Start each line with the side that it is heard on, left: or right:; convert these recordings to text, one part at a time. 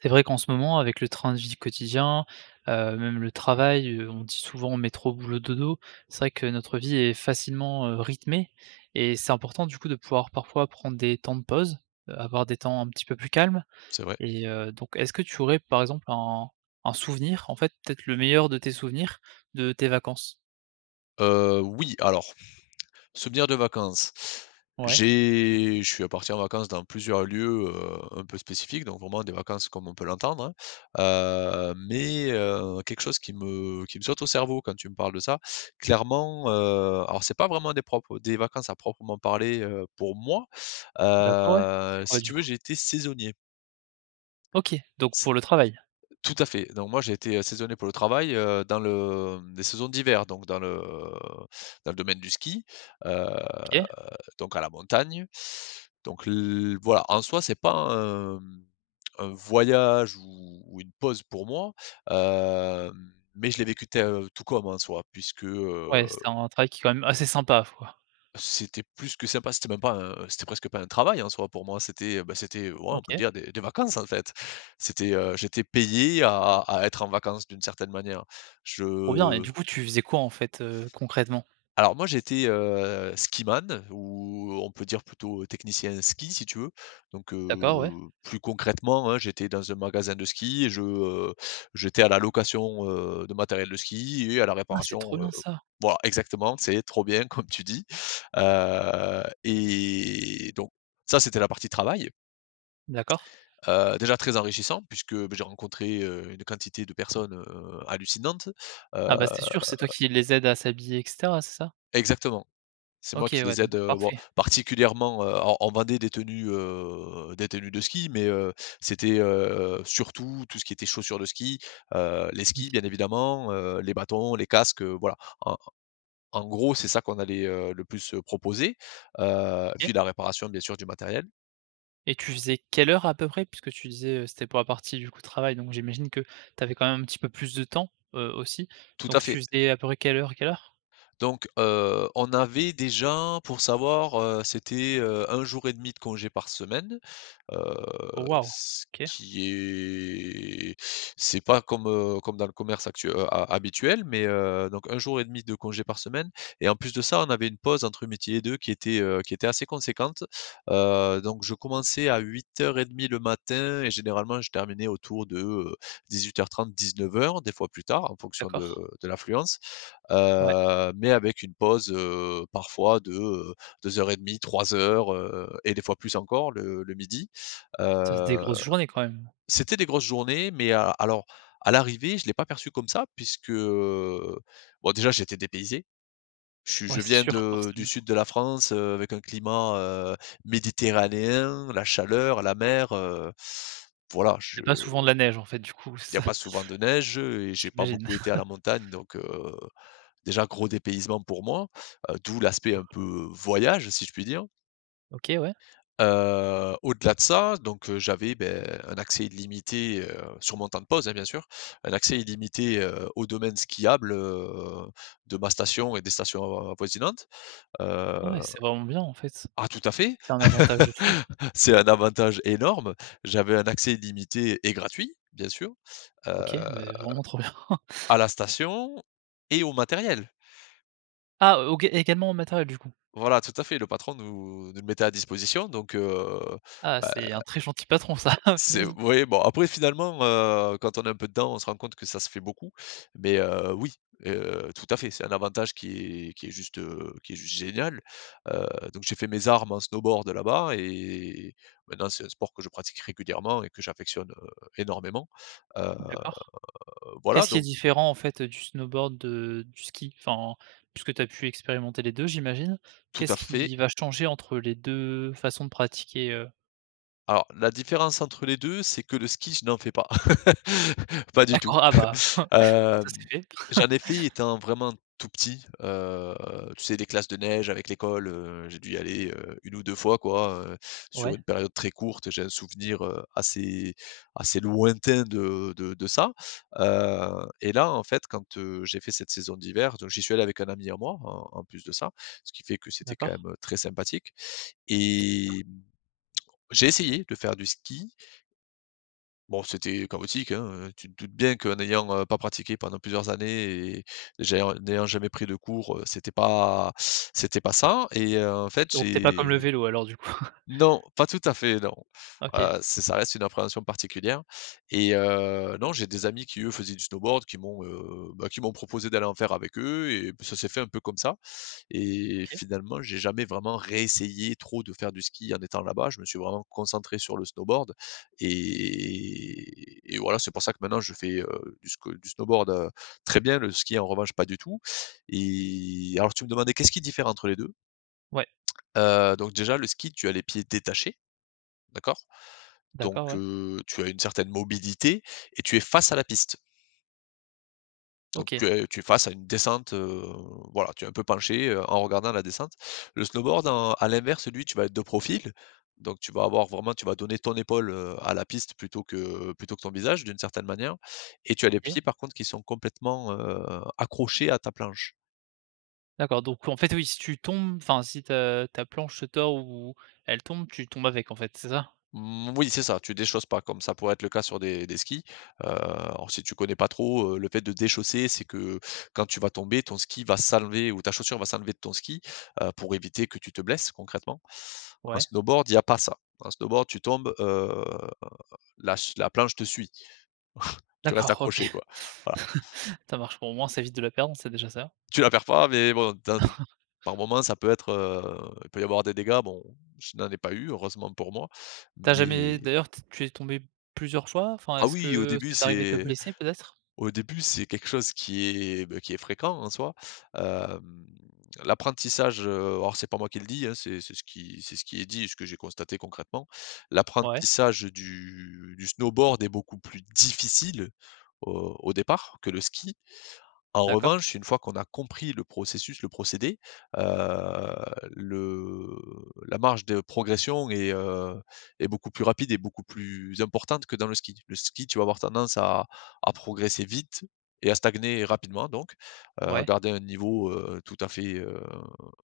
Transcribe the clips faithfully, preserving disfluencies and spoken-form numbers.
right: C'est vrai qu'en ce moment, avec le train de vie quotidien, heu, même le travail, heu, on dit souvent: «Métro, boulot, dodo». C'est vrai que notre vie est facilement, heu, rythmée et c'est important, du coup, de pouvoir, parfois, prendre des temps de pause, heu, avoir des temps un petit peu plus calmes
left: C'est vrai.
right: et heu, donc est-ce que tu aurais, par exemple, un un souvenir, en fait, peut-être le meilleur de tes souvenirs, de tes vacances?
left: Heu, oui. Alors, souvenir de vacances,
right: Ouais.
left: j'ai je suis parti en vacances dans plusieurs lieux, heu, un peu spécifiques. Donc, vraiment des vacances comme on peut l'entendre, hein, heu, mais, heu, quelque chose qui me qui me saute au cerveau quand tu me parles de ça, clairement, heu, alors, c'est pas vraiment des propres des vacances à proprement parler, heu, pour moi.
right: D'accord. Ouais. C'est
left: Heu,
right: quoi,
left: si
right: du
left: tu veux,
right: coup?
left: j'ai été saisonnier.
right: OK. Donc,
left: C
right: pour le travail?
left: Tout à fait. Donc, moi, j'ai été, heu, saisonnier pour le travail, heu, dans le, hem, les saisons d'hiver. Donc, dans le dans le domaine du ski, heu,
right: OK.
left: donc à la montagne. Donc, l voilà, en soi, c'est pas un, mmh, un voyage ou ou une pause pour moi, hem, mais je l'ai vécu te heu, tout comme, en soi, puisque heu
right: Ouais, c'est un travail qui est quand même, heu, assez sympa ma foi.
left: C'était plus que sympa. C'était même pas un c'était presque pas un travail, en soi, pour moi. C'était, heu, bah, c'était, ouais, on peut
right: OK.
left: dire, des des vacances, en fait! C'était, heu, j'étais payé à à à être en vacances d'une certaine manière.
right: Trop bien et
left: Je
right: du coup, tu faisais quoi, en fait, heu, concrètement?
left: Alors, moi, j'étais, heu, skiman ou, on peut dire, plutôt technicien ski, si tu veux. Donc, heu,
right: D'accord. Ouais.
left: plus concrètement, hein, j'étais dans un magasin de ski et je, heu, j'étais à la location, heu, de matériel de ski et à la
right: Ah! c'est trop
left: réparation, heu
right: bien ça!
left: voilà, exactement, c'est trop bien, comme tu dis. Heu et donc, ça c'était la partie travail
right: D'accord.
left: heu, déjà très enrichissant puisque, beh, j'ai rencontré, heu, une quantité de personnes, heu, hallucinantes, heu
right: Ah, bah, c'est sûr. C'est toi qui les aides à s'habiller et cetera, c'est ça?
left: Exactement. C'est moi
right: OK.
left: qui
right: Ouais.
left: les aide,
right: Donc,
left: heu, bon,
right: parfait.
left: particulièrement, heu, on on vendait des tenues, heu, des tenues de ski. Mais, heu, c'était, heu, surtout, tout ce qui était chaussures de ski, heu, les
right: Oui.
left: skis, bien évidemment, heu, les bâtons, les casques, heu, voilà. En en gros, c'est ça qu'on allait, heu, le plus, heu, proposer, heu, et puis
right: OK.
left: la réparation, bien sûr, du matériel.
right: Et tu faisais quelle heure à peu près puisque, tu disais, heu, c'était pour la partie, du coup, de travail. Donc, j'imagine que tu avais quand même un petit peu plus de temps, heu, aussi.
left: Tout à
right: Donc, tu
left: fait.
right: faisais à peu près quelle heure à quelle heure?
left: Donc, heu, on avait déjà, pour savoir, heu, c'était, heu, un jour et demi de congé par semaine, heu,
right: Oh waouh.
left: ce
right: OK.
left: qui est c'est pas comme, heu, comme dans le commerce actu heu, a habituel, mais, heu, donc, un jour et demi de congé par semaine et en plus de ça, on avait une pause entre midi et deux qui était, heu, qui était assez conséquente. Heu, donc, je commençais à huit heures et demi le matin et généralement, je terminais autour de, heu, dix-huit heures trente-dix-neuf heures des fois, plus tard, en fonction de
right: D'accord.
left: de l'affluence,
right: Ouais.
left: heu, mais, avec une pause, heu, parfois de, heu, deux heures et demi, trois heures, heu et des fois, plus encore le le midi
right: Ça faisait des
left: heu
right: grosses journées quand même.
left: c'était des grosses journées, mais a alors à l'arrivée, je l'ai pas perçu comme ça. Puisque, heu, bon, déjà, j'étais dépaysé. Je suis
right: Ouais,
left: je
right: c'est
left: viens
right: sûr,
left: de
right: forcément.
left: du Sud de la France, heu, avec un climat, heu, méditerranéen, la chaleur, la mer, heu, voilà.
right: Il y
left: Je
right: a pas souvent de la neige, en fait, du coup,
left: il y
right: c'est
left: a
right: ça?
left: pas souvent de neige, heu, et j'ai pas
right: J'imagine.
left: beaucoup été à la montagne. Donc, heu, déjà, gros dépaysement pour moi, heu, d'où l'aspect un peu voyage, si je puis dire.
right: OK, ouais.
left: Heu, au-delà de ça, donc, heu, j'avais, beh, un accès illimité, heu, sur mon temps de pause, hein, bien sûr. Un accès illimité, heu, au domaine skiable, heu, de ma station et des stations, heu, avoisinantes.
right: Ah, ouais.
left: Heu
right: C'est vraiment bien, en fait.
left: Ah, tout à fait,
right: C'est un avantage de fou.
left: c'est un avantage énorme. J'avais un accès illimité et gratuit, bien sûr, heu,
right: OK, beh, vraiment, trop bien.
left: à la station et au matériel.
right: Ah, O OK, également en matériel du coup?
left: Voilà, tout à fait, le patron nous nous le mettait à disposition donc, heu,
right: Ah,
left: bah
right: c'est un très gentil patron, ça. Oh,
left: C'est
right: punaise.
left: oui, bon, après, finalement, heu, quand on est un peu dedans, on se rend compte que ça se fait beaucoup, mais, heu, oui, heu, tout à fait, c'est un avantage qui est qui est juste, heu, qui est juste génial, heu, donc, j'ai fait mes armes en snowboard là-bas, et maintenant, c'est un sport que je pratique régulièrement et que j'affectionne, heu, énormément, heu,
right: D'accord,
left: voilà,
right: qu'est-ce qui est
left: don
right: différent, en fait, heu, du snowboard de du ski? Enfin, puisque tu as pu expérimenter les deux j'imagine?
left: Tout à
right: Qu'est-ce
left: fait.
right: qui va changer entre les deux façons de pratiquer, heu
left: Alors, la différence entre les deux c'est que le ski, je n'en fais pas, pas du tout.
right: D'accord! Ah bah, comme ça,
left: Hem,
right: c'est fait.
left: j'en ai fait étant vraiment tout petit, heu, tu sais, les classes de neige avec l'école, heu, j'ai dû y aller, heu, une ou deux fois quoi, heu, sur
right: Ouais.
left: une période très courte, et j'ai un souvenir, heu, assez assez lointain de de de ça. Heu, et là, en fait, quand, heu, j'ai fait cette saison d'hiver, donc, j'y suis allé avec un ami à moi en en plus de ça, ce qui fait que c'était quand
right: D'accord.
left: même, heu, très sympathique
right: C'est sûr.
left: et, mmh, j'ai essayé, de faire du ski. Bon, c'était chaotique, hein, heu, tu te doutes bien qu'en ayant, heu, pas pratiqué pendant plusieurs années, et j'ai en n'ayant jamais pris de cours, heu, c'était pas c'était pas ça et, heu, en fait
right: Donc, tu es pas comme le
left: j'ai
right: vélo alors, du coup?
left: Non, pas tout à fait, non,
right: OK.
left: heu, ç ça reste une appréhension particulière. Et, heu, non, j'ai des amis qui eux faisaient du snowboard qui m'ont, heu, bah, qui m'ont proposé d'aller en faire avec eux, et ça s'est fait un peu comme ça. Et,
right: OK.
left: finalement, j'ai jamais vraiment réessayé trop de faire du ski en étant là-bas. Je me suis vraiment concentré sur le snowboard et et voilà, c'est pour ça que maintenant, je fais, heu, du sque du snowboard, heu, très bien, le ski, en revanche, pas du tout. Et alors tu me demandais qu'est-ce qui diffère entre les deux?
right: Ouais.
left: Heu, donc, déjà, le ski, tu as les pieds détachés. D'accord? Donc,
right: D'accord, ouais.
left: heu, tu as une certaine mobilité et tu es face à la piste. Donc,
right: OK.
left: heu, tu es face à une descente, heu, voilà, tu es un peu penché, heu, en regardant la descente. Le snowboard en à l'inverse, lui, tu vas être de profil, donc, tu vas avoir vraiment tu vas donner ton épaule, heu, à la piste, plutôt que plutôt que ton visage d'une certaine manière, et, tu as les
right: OK.
left: pieds, par contre, qui sont complètement, heu, accrochés à ta planche.
right: D'accord, donc, en fait, oui, si tu tombes, enfin, si ta ta planche se tord, ou, elle tombe, tu tombes avec, en fait, c'est ça?
left: Mmh, oui, c'est ça, tu déchausses pas comme ça pourrait être le cas sur des des skis. Heu, alors, si tu connais pas trop, heu, le fait de déchausser, c'est que, quand tu vas tomber, ton ski va s'enlever ou ta chaussure va s'enlever de ton ski, heu, pour éviter que tu te blesses concrètement. En
right: Ouais.
left: snowboard, il y a pas ça. En snowboard, tu tombes, heu, la ch la planche te suit. Tu restes
right: D'accord OK,
left: accroché quoi, voilà.
right: ça marche, ben, au moins, ça évite de la perdre, c'est déjà ça.
left: Tu la perds pas mais bon dans d par moment, ça peut être, heu, il peut y avoir des dégâts, bon, je n'en ai pas eu, heureusement pour moi,
right: Tu as jamais
left: mais
right: d'ailleurs t tu es tombé plusieurs fois? Enfin, est
left: Ah
right: ce
left: oui, au
right: que
left: début,
right: c'est arrivé de
left: c'est
right: blesser peut-être?
left: au début, c'est quelque chose qui est, bah, qui est fréquent, en soi, hem, l'apprentissage, heu, alors, c'est pas moi qui le dis, hein, c'est c'est ce qui c'est ce qui est dit et ce que j'ai constaté concrètement,
right: Ouais.
left: l'apprentissage du du snowboard est beaucoup plus difficile, au au départ, que le ski. En
right: D'accord.
left: revanche, une fois qu'on a compris le processus, le procédé, heu, le la marge de progression est, heu, est beaucoup plus rapide et beaucoup plus importante que dans le ski. Le ski, tu vas avoir tendance à à progresser vite et à stagner rapidement donc, heu,
right: Ouais.
left: garder un niveau, heu, tout à fait, heu,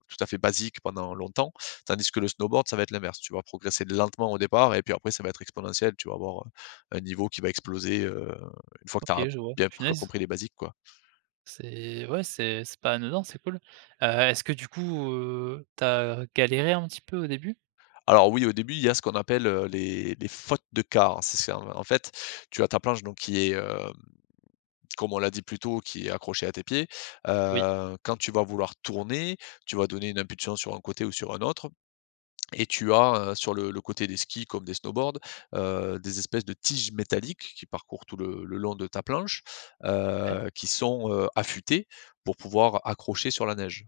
left: tout à fait basique pendant longtemps. Tandis que le snowboard, ça va être l'inverse, tu vas progresser lentement au départ, et puis après, ça va être exponentiel, tu vas avoir un un niveau qui va exploser, heu, une fois que tu
right: OK,
left: as
right: je vois,
left: bien pr
right: punaise.
left: compris les basiques, quoi.
right: C'est ouais. C'est c'est pas anodin, c'est cool. Heu, est-ce que, du coup, heu, tu as galéré un petit peu au début?
left: Alors oui, au début, il y a, ce qu'on appelle, heu, les les fautes de quart. C'est ce en fait, tu as ta planche donc qui est, hem, comme on l'a dit plus tôt, qui est accrochée à tes pieds.
right: Oui.
left: Heu, quand tu vas vouloir tourner, tu vas donner une impulsion sur un côté ou sur un autre et tu as, heu, sur le le côté des skis comme des snowboards, heu, des espèces de tiges métalliques qui parcourent tout le le long de ta planche,
right: Ouais.
left: heu, qui sont, heu, affûtées, pour pouvoir accrocher sur la neige.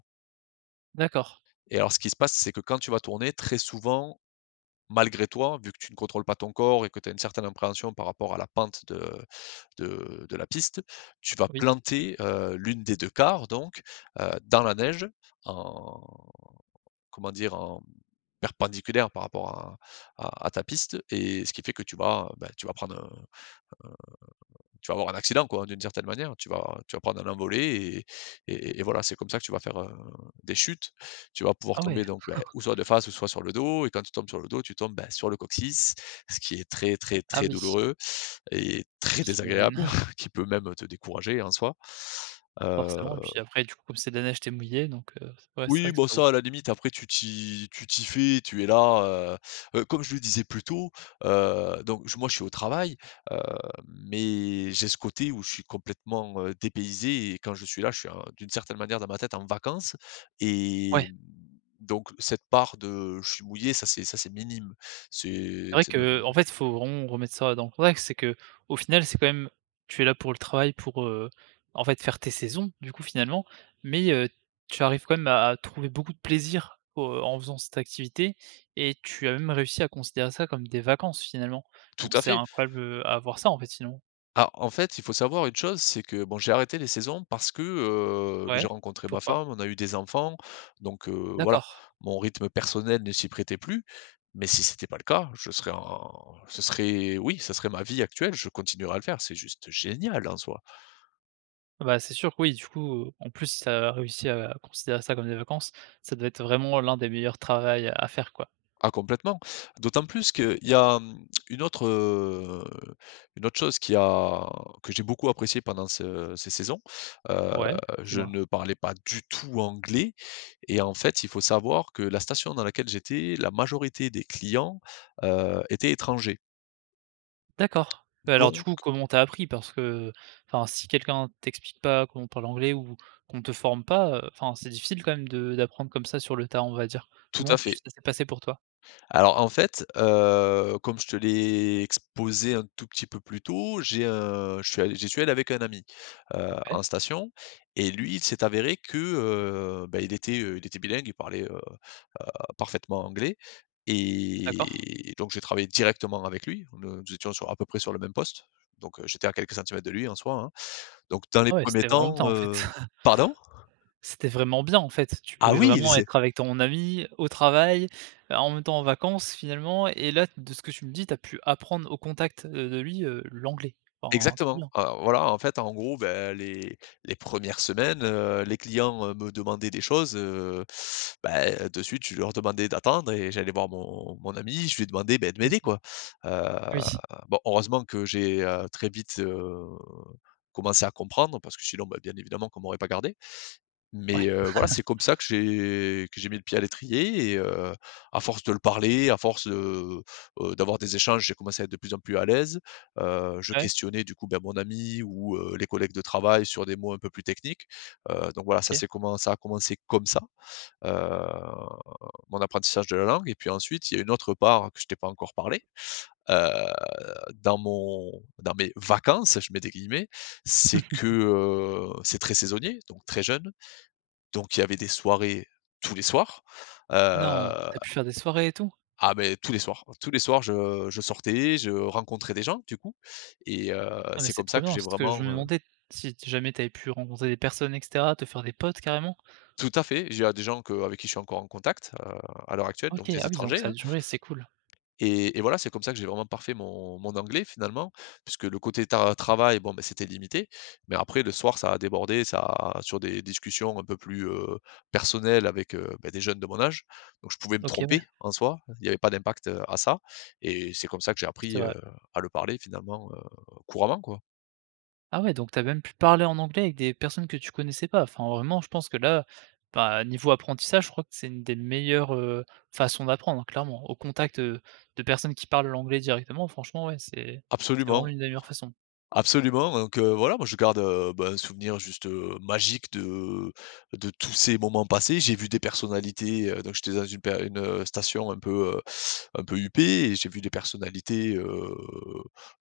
right: D'accord.
left: Et alors ce qui se passe c'est que, quand tu vas tourner très souvent, malgré toi, vu que tu ne contrôles pas ton corps. Et que tu as une certaine appréhension, par rapport à la pente de de de la piste, tu vas
right: Oui.
left: planter, heu, l'une des deux carre donc, heu, dans la neige, en comment dire, en, mmh, perpendiculaire par rapport à à à ta piste. Et ce qui fait que tu vas, beh tu vas prendre un un tu vas avoir un accident quoi, d'une certaine manière. Tu vas tu vas prendre un envolé. Et et et voilà c'est comme ça que tu vas faire un des chutes. Tu vas pouvoir
right: Ah ouais.
left: tomber donc beh, ou soit de face, ou soit sur le dos et quand tu tombes sur le dos, tu tombes ben sur le coccyx. Ce qui est très, très,
right: Ah
left: très
right: oui.
left: douloureux et très
right: J'imagine.
left: désagréable, qui peut même te décourager en soi. Heu.
right: Forcément et puis après du coup comme c'est de la neige, tu es mouillé donc, heu, ouais, c'est vrai
left: Oui
right: que c'est
left: bon
right: pas ouf.
left: ça à la limite après tu t'y tu t'y fais, tu es là, heu. Heu, comme je le disais plus tôt, heu, donc je moi je suis au travail, heu, mais j'ai ce côté où je suis complètement, heu, dépaysé et quand je suis là, je suis en d'une certaine manière dans ma tête en vacances.
right: Ouais.
left: Et, mmh, donc cette part de, je suis mouillé, ça c'est ça c'est minime.
right: C'est
left: C'est
right: vrai
left: c'est même
right: que, en fait, il faut vraiment remettre ça dans le contexte c'est qu'au final, c'est quand même tu es là pour le travail pour, heu, en fait faire tes saisons, du coup finalement. Mais, heu, tu arrives quand même à à trouver beaucoup de plaisir au en faisant cette activité. Et tu as même réussi à considérer ça comme des vacances finalement.
left: Tout
right: Donc
left: à
right: c'est
left: fait.
right: incroyable, heu, à avoir ça en fait sinon.
left: Ah, en fait il faut savoir une chose, c'est que bon j'ai arrêté les saisons, parce que, heu, j'ai
right: Ouais.
left: rencontré ma
right: Pourquoi?
left: femme, on a eu des enfants. Donc, heu, voilà
right: D'accord.
left: mon rythme personnel ne s'y prêtait plus. Mais si c'était pas le cas, je serais en ce serait oui ça serait ma vie actuelle, je continuerai à le faire, c'est juste génial en soi.
right: Bah c'est sûr que oui du coup, en plus si tu as réussi à considérer ça comme des vacances. Ça devait être vraiment l'un des meilleurs travail à faire quoi.
left: Ah complètement. D'autant plus qu'il y a, mmh, une autre, heu une autre chose qui a que j'ai beaucoup apprécié pendant ce ces saisons. Heu,
right: Ouais,
left: je
right: dis-moi?
left: ne parlais pas du tout anglais et en fait il faut savoir que la station dans laquelle j'étais, la majorité des clients, heu, étaient étrangers.
right: D'accord. Beh alors du
left: Donc.
right: coup comment tu as appris? Parce que enfin si quelqu'un t'explique pas, comment on parle anglais, ou qu'on te forme pas. Heu, enfin c'est difficile quand même de d'apprendre comme ça sur le tas, on va dire.
left: Tout à
right: Comment tu
left: fait.
right: ça s'est passé pour toi?
left: Alors en fait, heu, comme je te l'ai exposé un tout petit peu plus tôt, j'ai, heu, je suis allé j'y suis allé avec un ami, heu,
right: Ouais.
left: en station. Et lui il s'est avéré que, heu, ben il était, heu, il était bilingue, il parlait, heu heu, parfaitement anglais.
right: D'accord.
left: Et, donc j'ai travaillé directement avec lui, ne nous étions sur à peu près sur le même poste. Donc, heu, j'étais à quelques centimètres de lui en soi, hein. Donc dans les
right: Ah ouais
left: premiers
right: c'était vraiment
left: temps,
right: bien en fait.
left: heu. Pardon?
right: C'était vraiment bien en fait, tu
left: Ah
right: pouvais
left: oui
right: vraiment
left: c'est
right: être avec ton ami, au travail, heu, en même temps en vacances finalement. Et là de ce que tu me dis, tu as pu apprendre au contact, heu, de lui, heu, l'anglais. Enfin trop
left: Exactement.
right: bien.
left: Heu, voilà en fait en gros, beh, les les premières semaines, heu, les clients, heu, me demandaient des choses. Heu, bah, heu, de suite, je leur demandais d'attendre et j'allais voir mon mon ami, je lui demandais bah de
right: Mmh
left: m'aider
right: mh.
left: quoi. Heu,
right: Oui.
left: bon heureusement que j'ai, heu, très vite, heu, commencé à comprendre, parce que sinon bah, bien évidemment qu'on m'aurait pas gardé.
right: Ouais.
left: Mais, heu, voilà c'est comme ça que j'ai que j'ai mis le pied à l'étrier et heu, à force de le parler, à force, heu heu, d'avoir des échanges, j'ai commencé à être de plus en plus à l'aise. Heu, je
right: Ouais.
left: questionnais du coup ben mon ami, ou, heu, les collègues de travail sur des mots un peu plus techniques. Heu, donc voilà ça
right: OK.
left: s'est comment ça a commencé comme ça. Heu, mon apprentissage de la langue et puis ensuite il y a une autre part que je t'ai pas encore parlé. Heu, dans mon dans mes vacances, je mets des guillemets, c'est que, heu, c'est très saisonnier, donc très jeune, donc il y avait des soirées tous les soirs.
right: Non!
left: Heu.
right: Tu as pu faire des soirées et tout?
left: Ah beh, tous les soirs. Tous les soirs je, heu, je sortais. Je rencontrais des gens du coup. Et heu,
right: Non mais
left: c'est
right: c'est
left: comme
right: trop
left: ça que
right: bien,
left: j'ai
right: c'est ce que je me
left: vraiment, heu
right: demandais, si t jamais tu avais pu, rencontrer des personnes et cetera. Te faire des potes carrément?
left: Tout à fait, j il y a des gens que avec qui je suis encore en contact, heu, à l'heure actuelle, donc
right: OK.
left: des
right: Ah oui donc
left: étrangers
right: ça a
left: hein.
right: duré, c'est cool.
left: Et et voilà c'est comme ça que j'ai vraiment parfait mon mon anglais finalement. Puisque le côté tar travail, bon beh c'était limité, mais après le soir ça a débordé, ça a sur des discussions un peu plus, heu, personnelles. Avec, heu, beh, des jeunes de mon âge. Donc je pouvais me
right: OK ouais.
left: tromper, en soi, il y avait pas d'impact, heu, à ça. Et c'est comme ça que j'ai
right: C'est
left: appris, heu,
right: vrai.
left: à le parler finalement, heu, couramment quoi.
right: Ah ouais donc tu as même pu parler en anglais avec des personnes que tu connaissais pas. Enfin vraiment je pense que là, bah niveau apprentissage je crois que c'est, une des meilleures, heu, façons d'apprendre clairement. Au contact, heu, de personnes qui parlent l'anglais directement, franchement ouais c'est c'est vraiment
left: Absolument.
right: une des meilleures façons.
left: Absolument, donc, heu, voilà moi je garde, heu, ben un souvenir juste, heu, magique de de tous ces moments passés. J'ai vu des personnalités, heu donc j'étais dans une per une, heu, station un peu, heu un peu huppée. Et j'ai vu des personnalités, heu,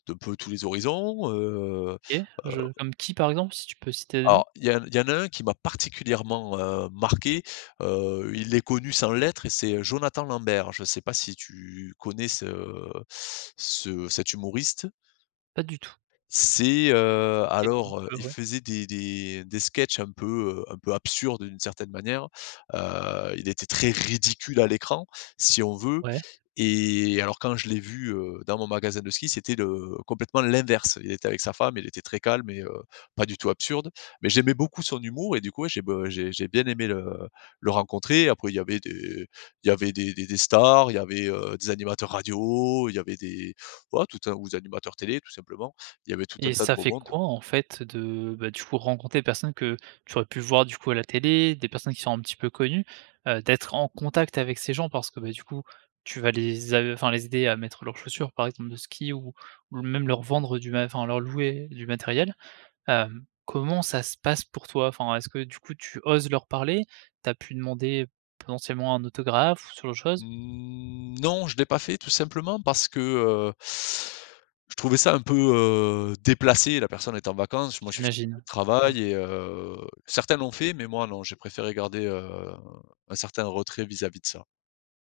left: d'un peu tous les horizons. Heu
right: OK.
left: heu
right: Je comme qui par exemple, si tu peux citer des noms?
left: Alors, il y en il y en a un qui m'a particulièrement, heu, marqué. Heu, il est connu sans l'être et c'est Jonathan Lambert. Je sais pas si tu connais ce ce cet humoriste?
right: Pas du tout.
left: C'est, heu,
right: Technique,
left: alors, heu,
right: heu,
left: il
right: ouais.
left: faisait des des des sketchs un peu, heu, un peu absurdes d'une certaine manière. Heu, il était très ridicule à l'écran, si on veut.
right: Ouais.
left: Et alors quand je l'ai vu, heu, dans mon magasin de ski, c'était le complètement l'inverse. Il était avec sa femme, il était très calme et, heu, pas du tout absurde. Mais j'aimais beaucoup son humour, et du coup ouais j'ai be j'ai j'ai bien aimé le le rencontrer. Après il y avait des il y avait des des des stars, il y avait, heu, des animateurs radio. Il y avait des ouais tout un ou des animateurs télé tout simplement, il y avait tout un
right: Et
left: tas de
right: ça
left: beau
right: fait
left: monde.
right: quoi en fait de, beh du coup rencontrer des personnes que, tu aurais pu voir du coup à la télé, des personnes qui sont un petit peu connues? Heu, d'être en contact avec ces gens, parce que beh du coup tu vas les a enfin les aider à mettre leurs chaussures, par exemple de ski. Ou ou même leur vendre du mat enfin leur louer du matériel. Hem comment ça se passe pour toi? Enfin, est-ce que du coup tu oses leur parler, tu as pu demander, potentiellement un autographe, ou ce genre de chose?
left: Mmh non, je l'ai pas fait tout simplement parce que heu je trouvais ça un peu, heu, déplacé. La personne est en vacances, moi je suis
right: J'imagine. Ouais.
left: travaille et, heu, certains l'ont fait. Mais moi non, j'ai préféré garder, heu, un certain retrait vis-à-vis de ça.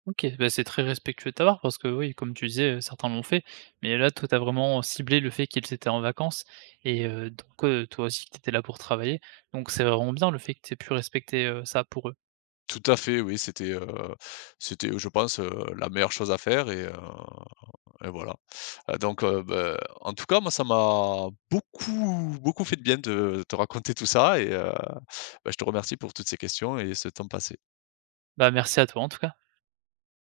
right: OK. Beh c'est très respectueux de ta part, parce que oui comme tu disais, heu, certains l'ont fait. Mais là toi, tu as vraiment ciblé le fait qu'ils étaient en vacances et, heu, donc, heu, toi aussi que tu étais là pour travailler. Donc c'est vraiment bien le fait, que tu aies pu respecter, heu, ça pour eux.
left: Tout à fait oui, c'était, heu c'était, heu, je pense, heu, la meilleure chose à faire. Et, heu, et voilà. Heu, donc, heu, beh en tout cas moi ça m'a beaucoup, beaucoup fait de bien de te raconter tout ça. Et, heu, beh je te remercie pour toutes ces questions, et ce temps passé.
right: Bah merci à toi, en tout cas.